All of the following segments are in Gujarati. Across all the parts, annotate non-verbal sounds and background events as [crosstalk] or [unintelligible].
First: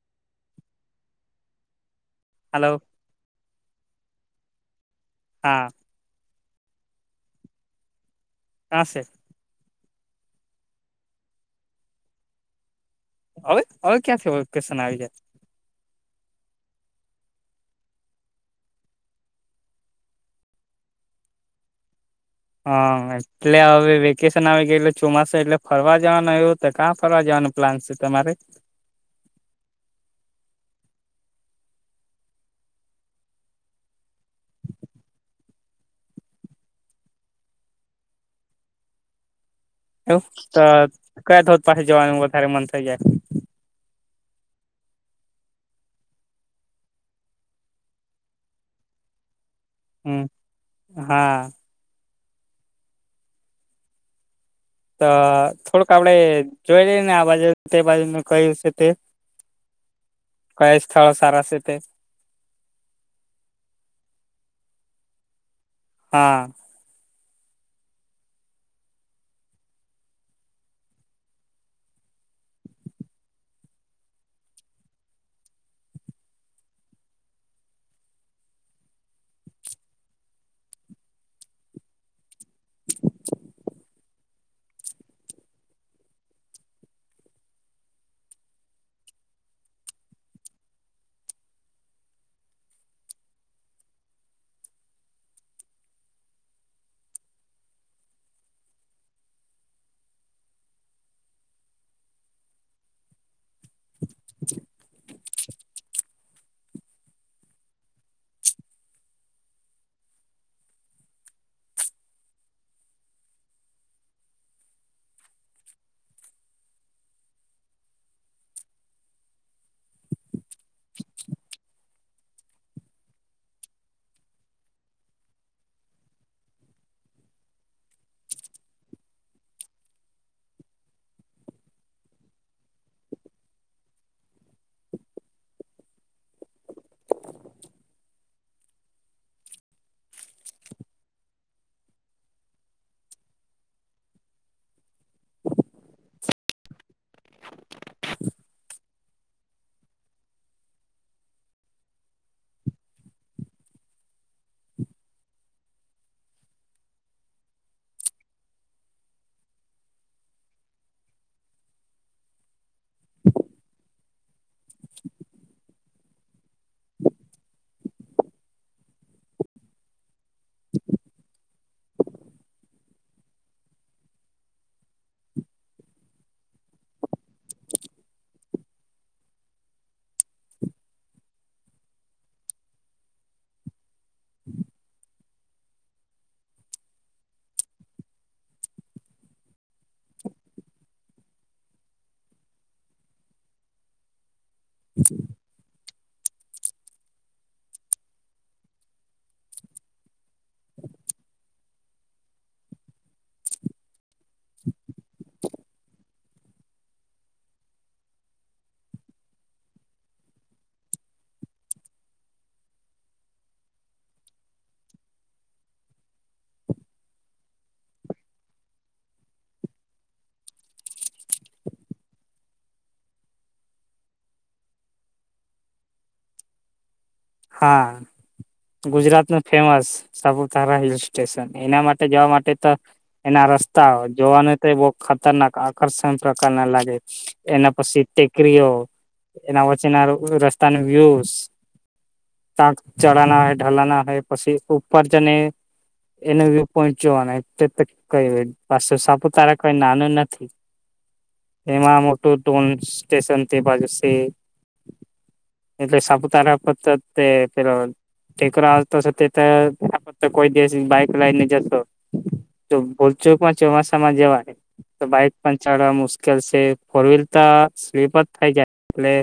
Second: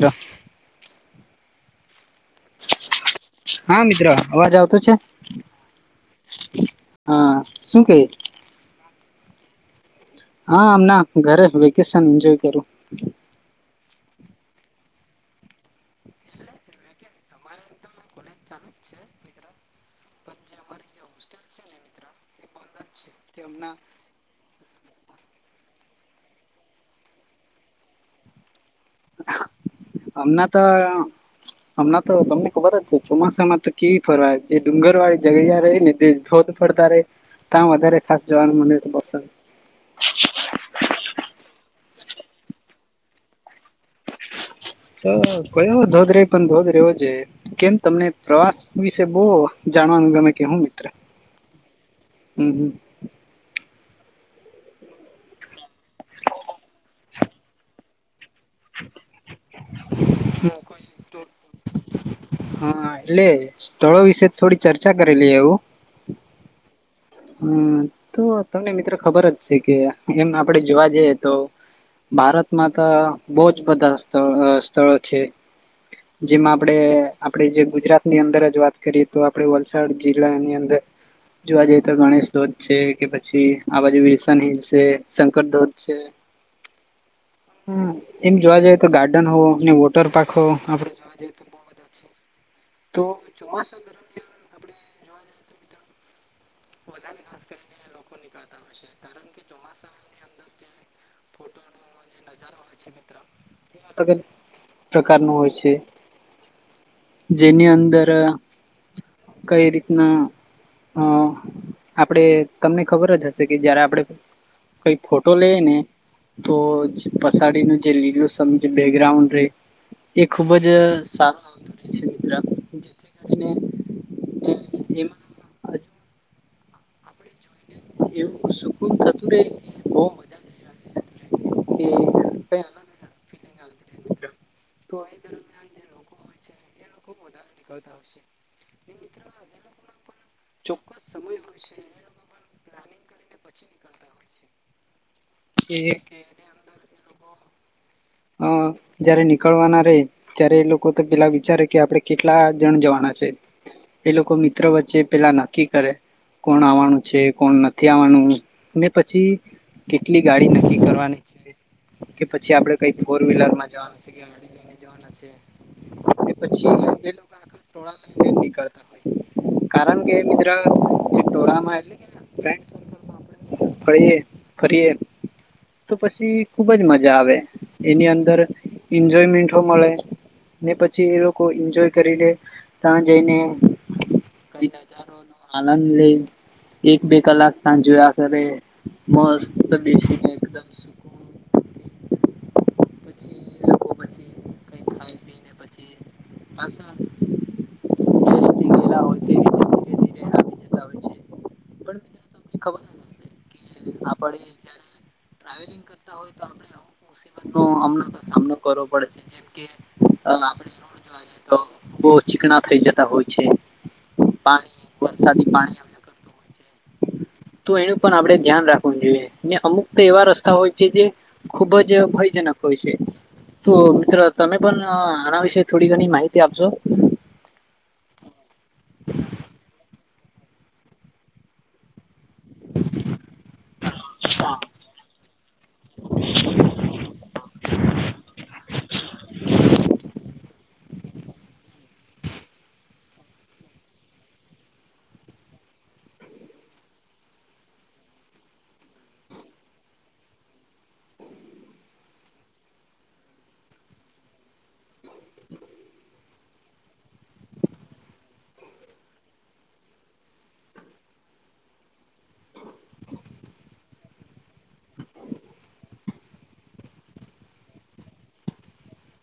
રા હલો. હા મિત્ર અવાજ આવતો છે? હા. હા શું કેય? કા શે? હા હમણા ઘરે વેકેશન એન્જોય કરું. અવે અવે ક્યાંથી વકેશન આવી જાય? [inaudible] લે ચાલુ છે? હા એટલે હવે વે વેકેશન આવી ગયલુ એટલે ચોમાસો એટલે ફરવા જવાનું એવુ તો ક્યાં ફરવા જવાનું પ્લાન છે તમારે? અમના તો હમણાં તો તમને ખબર જ છે ચોમાસામાં તો કેવી ફરવાય જે ડુંગર વાળી જગ્યા રેય ને તે ફર પડતા રે ત્યાં વધારે ખાસ જવાનું મને તો પસંદ [unintelligible] તો કયાં ધોધ પાહે જવાનું વધારે મન થઈ જાય? તો કયો ધોધ રહે પન ધોધ રહેવો જોઈએ. કેમ તમને પ્રવાસ વિશે બો જાણવાનું હમ ગમે કે હુ મિત્ર હા હમ્મ હમ્મ ત થોડુંક આપડે જોવા જઈને આ બાજુ તે બાજુ મે કહિસ કે તે કઈ સ્થળ સારા છે તે હા એટલે સ્થળો વિશે થોડી ચર્ચા કરેલી એવું? હા. હમ્મ તો તમને મિત્ર ખબર જ છે, કે એમ આપડે જોવા જઈએ તો ભારતમાં તો બો જ બધા સ્થ અ સ્થળો છે. જેમાં આપડે આપડે જે ગુજરાતની અંદર જ વાત કરીએ તો આપડે વલસાડ જિલ્લાની અંદર જોવા જઈએ તો ગણેશ શોધ છે, કે પછી આ બાજુ વી સન હીલ છે, શંકર ધ્વજ છે. હ એમ જોવા જઈએ તો ગાર્ડન હો વોટર પાર્ક હો આપ તો [unintelligible] [inaudible] બધા ખાસ કરીને લોકો નીકળતા હોશે કારણ કે ચોમાસામાં ફોટો ન છે મિત્ર [unintelligible] [inaudible] પ્રકારનું હોય છે, જેની અંદર કઈ રીતના અ આપડે તમને ખબર જ હશે કે જયારે આપડે કઈ ફોટો લે ને તોજ પસાડી ન જે લીલુ સ બેકગ્રાઉન્ડ રેય એ ખુબ જ સારું આવતું રહે છે, મીત્ર ને એ એમાં એવું સુકુન થતુ રે બો [unintelligible] એ [unintelligible] તોયે [unintelligible] [inaudible] ચોક્કસ સમય હોય છે. છે. એક એક હ જયારે નીકળવાના રે ત્યારે એ લોકો તો પેલા વિચારે કે આપડે કેટલા જણ જવાના છે. એ લોકો મિત્રો વચ્ચે પેલા નક્કી કરે. કોણ આવવાનું છે, કોણ નથી આવવાનું ને પછી કેટલી ગાડી નક્કી કરવાની છે, કે પછી આપડે કઈ ફોર વ્હીલર માં જવાનું છે કે લઈને જવાના છે કે પછી એ લોકા ના ટોળા નીકળતા હોય કારણ કે મિત્ર જે ટોળામાં [inaudible] ફ્રેન્ડ સર્કલમાં આપ ફરીએ ફરીએ તો પછી ખુબ જ મજા આવે. એની અંદર એન્જોયમેન્ટો મળે. ને પછી એ લોકો એન્જોય કરી લે ત્યાં જઈને. કઈ નજારો નો આનંદ લે. એક બે કલાક સાંજ આખરે મસ્ત બેસી ગ પછી [inaudible] પાસ [inaudible] ધીરે આવી જતા હોય છે પણ પડી હોય તો આપડણે આવું નમ સામનો કરવો પડે છે જેમ કે આપે રોડ જોવા તો બહ ચીકણા થઇ જતા હોય છે પાણી વરસાદી પાણી કરતું હોય છે તો એનું પણ આપડે ધ્યાન રાખવનું જોઈએ ને અમુક તો એવા રસ્તા હોય છે જે ખુબ જ ભય નખય છે તો મિત્ર તમે પણ આના વિશે થોડી ઘણી માહિતી આપશો હા ગુજરાત ન ફેમસ સાપુતારા હિલ સ્ટેશન એના માટે જવા માટે એના રસ્તા જોવાનું તો બ ખતરનાક આકર્ષણ પ્રકાર ના લાગે એના પછી ટેકરીઓ એના વચના રસ્તાની વ્યુ તાક ચડાના હોય ઢલાના હોય પછી ઉપર જને એના વ્યુ પોઈન્ટ જોવાના કઈ પાસ સાપુતારા કઈ નાનું નથી એેમ મોટુ ડોન સ્ટેશનથી બાજસે એટલે સાપુતારા પર પેલો ટેકરો આવતો તે તો આપ તો કોઈ દિવસ બાઈક લઈને જતો તો ભોલચોક માં ચોમાસામાં જવાની તો બાઈક પણ ચડવા મુશ્કેલ છે ફોર વ્હીલ તો સ્લીપ જ થાય જાય એટલે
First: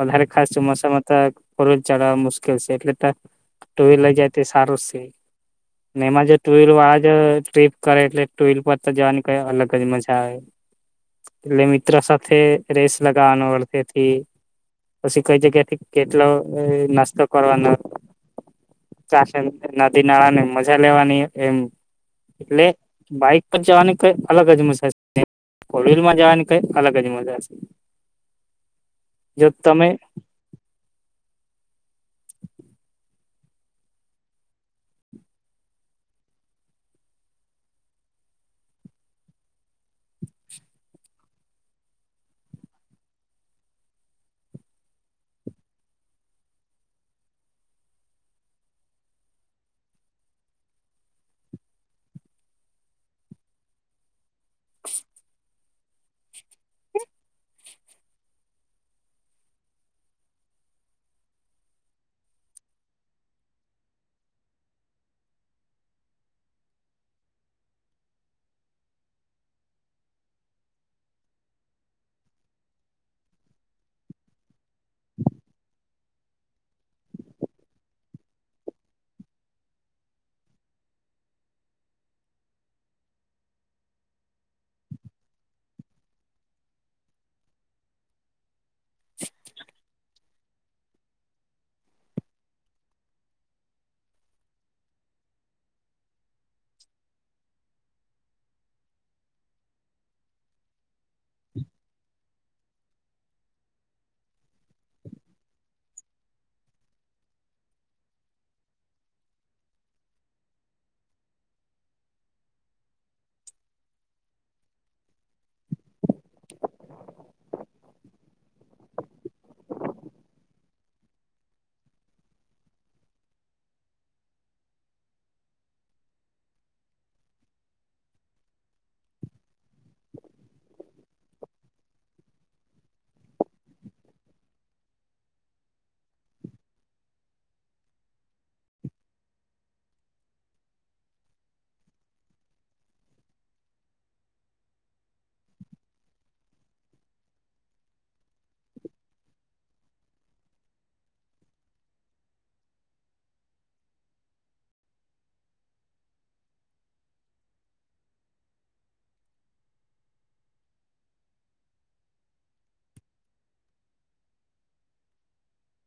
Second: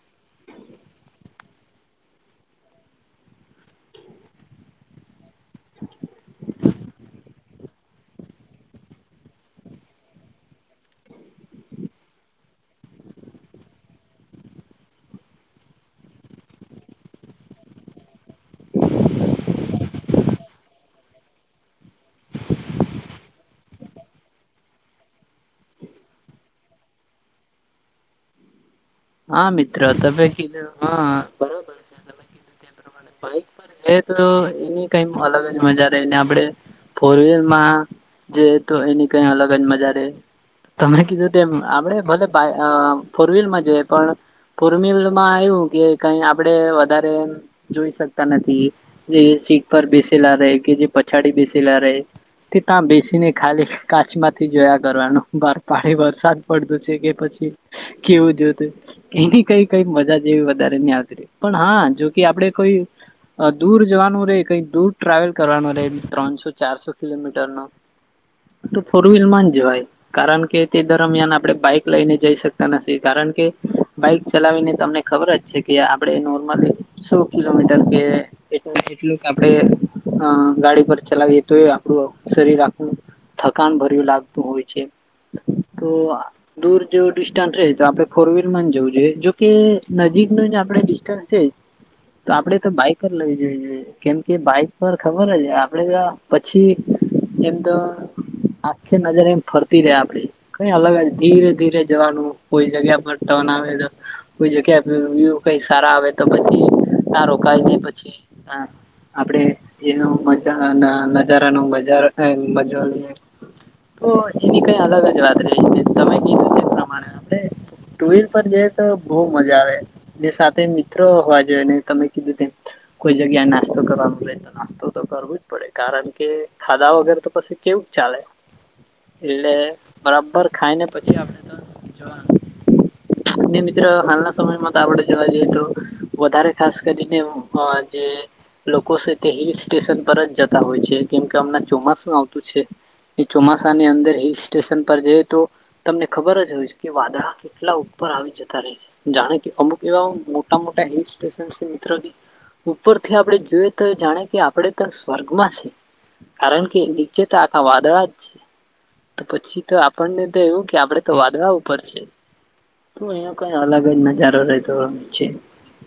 વધારે ખાસશ મસાામાંત ચડવા મુશ્કેલ છે એટલે તો ટુ વ્હીલર જાય તે સારો છે એમાં જો ટુઈલ વાળ ટ્રીપ કરે એટલે ટુવલ પર તો જવાની કઈ અલગ જ મજા આવે એટલે મિત્ર સાથે રેસ લગાવાનો અડધેથી પછી કઈ જગ્યાથી કેટલો નાસ્તો કરવાનો. ચ નદી નાળા ને મજા લેવાની એમ એટલે બાઈક પર જવાની કઈ અલગ જ મજાજ કોડવીલમાં જવાની કઈ અલગ જ મજાશે હા મિત્રો ત હ [unintelligible] [unintelligible] એ તો એની કઈ અલગ જ મજા રહીને આપણે ફોર વ્હીલમાં જે તો એની કઈ અલગ જ મજા રહે. તમે કીધું એમ આપડે ભલે ફોર વ્હીલમાં જે પણ ફોર વીલમાં આવું કે કઈ આપડે વધારે જોઈ શકતા નથી જે સીટ પર બેસેલા રહે કે જે પછાડી બેસેલા રહે. તે ત્યાં બેસીને ખાલી કાચ માંથી જોયા કરવાનું બ પાડી વરસાદ પડતો છે કે પછી કેવું જો તે એની કઈ કઈ મજા જેવી વધારે નહી આવતી પણ હા જો કે આપડે કોઈ દૂર જવાનું રહેે કઈક દૂર ટ્રાવેલ કરવાનું રહે ત્રણસો ચારસો કિલોમીટર ન તો ફોર વ્હીલ માં જ જવાય. કારણ કે તે દરમિયાન આપણે બાઈક લઈને જઈ શકતા નથી કારણ કે બાઈક ચલાવીને તમને ખબર જ છે કે આપણે નોર્મલી સો કિલોમીટર કે એટ એટલું કે આપડે ગાડી પર ચલાવીએ તો એ આપડું શરીર આખું થકાન ભર્યું લાગતું હોય છે તો દૂર જો ડિસ્ટન્સ રહે તો આપડે ફોર વ્હીલ જવું જોઈએ જોકે નજીક ન જે આપડે ડિસ્ટન્સ છે. તો આપડે તો બાઈક લઈ જોઈએ. કેમ કે બાઈક પર ખબર જ આપડે ત્યા પછી એમ તો આખી નજર એમ ફરતી રે આપડી કઈ અલગ જ ધીરે ધીરે જવાનું કોઈ જગ્યા મોટો ટન આવે તો કોઈ જગ્યા કઈ સારા આવે તો પછીના રોકાય છે પછી. હા આપડે એનું મજા નજારાન બજારો મજ એની કઈ અલગ જ વાત રહી તમે કીધું તે પ્રમાણે આપણે ટુલ પર જઈએ તો બહુ મજા આવે સાથે મિત્રો હોવા જોઈએ ને તમે કીધુ કોઈ જગ્યા નાસ્તો કરવા નાસ્તો તો કરવું જ પડે કારણ કે ખાધા વગર તો પછી કેવું ચાલે એટલે બરાબર ખાઈને પછી આપડે તો જવાનું. ને મિત્રો હાલના સમયમાં તો આપડે જોવા જઈએ તો વધારે ખાસ કરીને જે લોકો છે તે હિલ સ્ટેશન પરજ જતા હોય છે કેમ કે અમને ચોમાસું આવતું છે. એ ચોમાસાની અંદર હિલ સ્ટેશન પર જઈ તો તમને ખબર જ હોય કે વાદળા કે કેટલા ઉપર આવી જતાર જાણે કે અમુક એવા મોટા મોટા હિલ સ્ટેશન મિત્ર ઉપરથી આપણે જોઈએ તો જાણે કે આપડે તો સ્વર્ગમાં છે. કારણ કે નીચે તો આંખા વાદળા જ તો પછી તો આપણને તો એવું કે આપડે તો વાદળ ઉપર છે. તું અહીયા કઈ અલગ જ નજારો રહેતો હો છે.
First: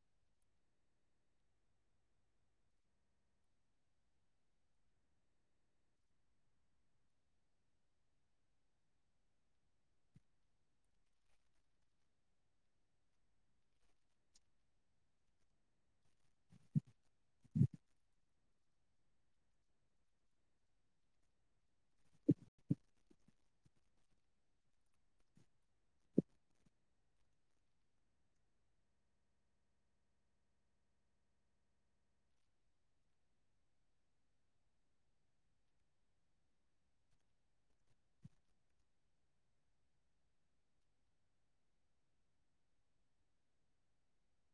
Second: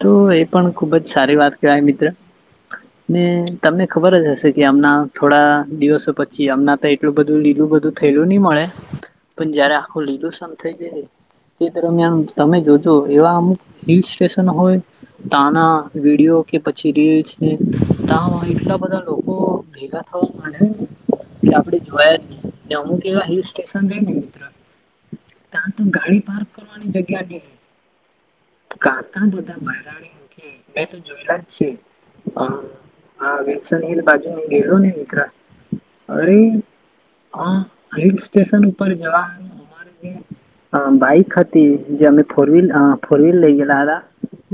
તો એ પણ ખુબ જ સારી વાત કહેવાય મિત્ર ને તમને ખબર જ હશે કે આમના થોડા દિવસો પછી અમના એટલું બધું લીલું બધું થયેલું નહી મળે પણ જયારે આખું લીલું શમ થઇ જાય. તે દરમિયાન તમે જોજો એવા અમુક હિલ સ્ટેશન હોય. તાના વિડીયો કે પછી રીલસ ને તાના એટલા બધા લોકો ભેગા [unintelligible] એ આપડે જોયા જ એ અમુકવા હિલ સ્ટેશન ર ને મિત્ર. ત્યાં તો ગાડી પાર્ક કરવાની જગ્યા નઈ રહી. કાકા બધા બરાડી મ કે મેં તો જોયેલા જ છે. હા વલસન હી લ બાજુ ન ગેલો ને મિત્ર અરે હા હિલ સ્ટેશન પર જવા બાઈક હતી જે અમે ફોર વ્હીલ ફોર વ્હીલર લઇ ગેલા હતા.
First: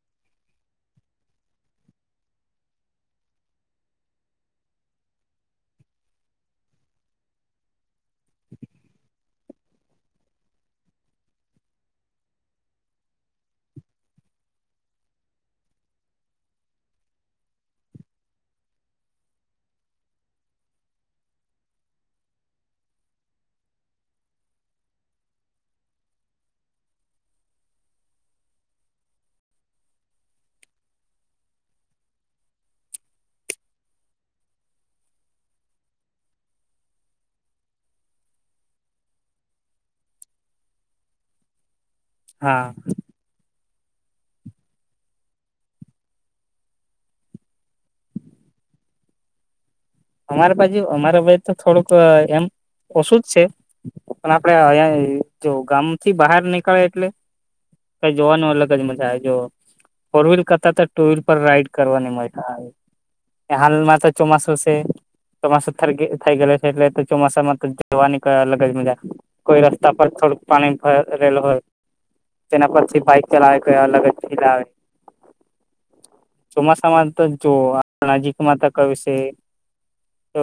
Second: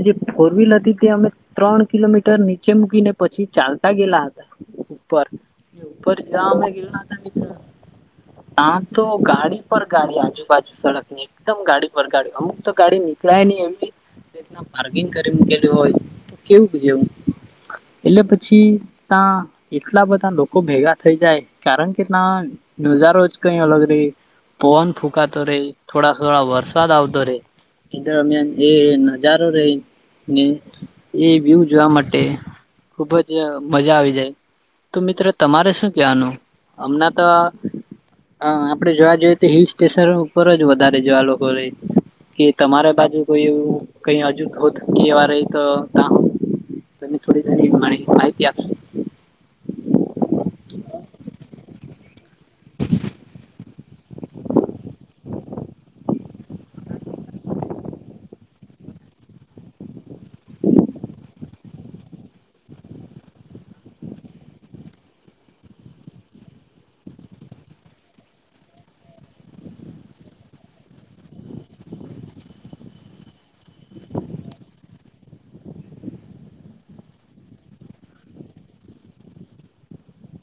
જે ફોર વ્હીલરથી તે અમે ત્રણ કિલોમીટર નીચે મૂકીને પછી ચાલતા ગયેલા હતા. ઉપ ઉપર એ ઉપ ઉપર જમાં ગલા ત્યાં તો ગાડી પર ગાડી આજુબાજુ સડક ની. એકદમ ગાડી પર ગાડી અમુક તો ગાડી નીકળાયે નહી એવી. [unintelligible] બગિન કરી મૂકેલલી હોય તો કેવું છે હું એટલે પછી. ત્યા એટલા બધા લોકો ભેગા થઈ જાય કારણ કે ત્યા. નજારો જ કઈ અલગ રે પવન ફુકાતો રે થોડા થોડા વરસાદ આવતો રે એ દરમિયાન એ નજારો રે ને. એ વ્યુ જોવા માટે ખુબ જ મજા આવી જાય. તો મિત્રો તમારે શું જાણવુ હમણાં તો. હા આપડે જોવા જોઈએ તો હિલ સ્ટેશન ઉપર જ વધારે જોવા લોકો રહે કે હા તમારે બાજુ. કોઈ એવું ક હજુત હોકીવા ર તો ત. [unintelligible] તમે થોડી ઘણી માહિતી આપશો. અમારી બાજુ અમારા બાાઈ તો થોડુંક એમ ઓછું જ છે. પણ આપડે અં જો ગામ થી બહાર નીકળે એટલે. કઈ જોવાનું અલગજ મજા આવે જો ફોર વ્હીલ કરતાં તો ટુ વ્હીલ પર રાઈડ કરવાની મજા આવે. હાલ માં તો ચોમાસુ છે ચોમાસું થ થઈ ગયે છે એટલે તો ચોમાસામાં તો જવાની અલગજ મજા. કોઈ રસ્તા પર થોડુંક પાણી ભરેલું રહેલ હોય. તેના પરથી બાઈક ચલાવે કો અલગ જ ફીલ આવે. ચોમાસામાં તો નજીક માં તો કયું છે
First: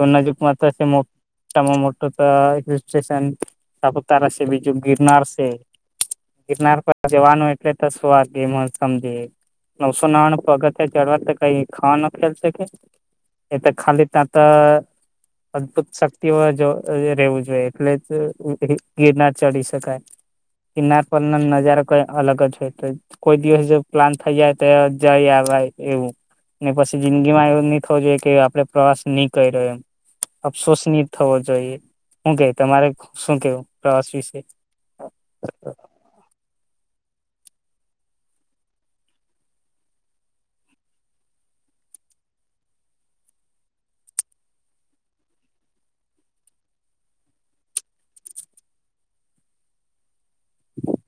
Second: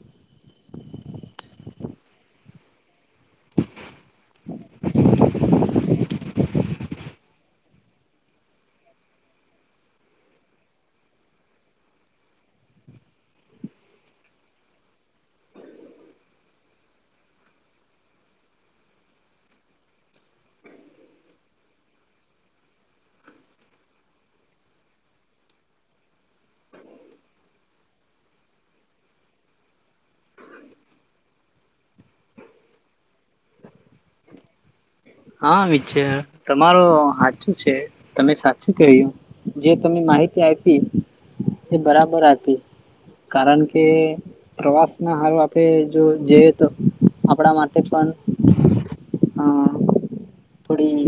એ નજીક માત્ર. [unintelligible] માં મોટો હિલસ્ટેશન તો સાપુતારા છે બીજું ગિરનાર છે. ગિરનાર પર જવાનું એટલે તો શુંવાે સમજી [unintelligible] નવસો નાણું અગત્ય ચડવા તો કઈ ખાવા ન ખેલ છે કે એ તો ખાલી ત [unintelligible] અદભુત શક્તિઓ જો રહેવું જોઈએ એટલે જ ગીરનાર ચડી શકાય ગીરનાર પરનો નજારો કઈ અલગ જ હોય તો કોઈ દિવસ જો પ્લાન થઈ જાય તો જઈ આવે એવું ને પછી જિંદગી માં એવું નહી થવું જોઈએ કે આપડે પ્રવાસ નહી કર્યો એમ અફસોસ ની થવો જોઈએ શું ક તમારે શું કેવું પ્રવાસ વિશે હામિત છે [unintelligible] તમારો સાચું છે તમે સાચું કહ્યું જે તમે માહિતી આપી એ બરાબર આપી કારણ કે પ્રવાસ ના હારો આપણે જો જઈએ તો આપણા માટે પણ હમ થોડી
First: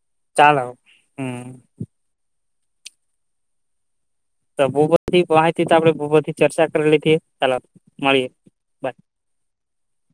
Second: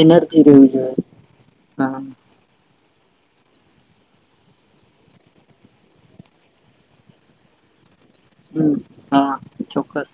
એનર્જી ચાલો રહેવી જોઈએ હમ હા તો બહુ બધી માહિતી આપડે બહુ બધી ચર્ચા કરીે લીધીએ ચાલો મળીએ હમ બાય હા ચોક્કસ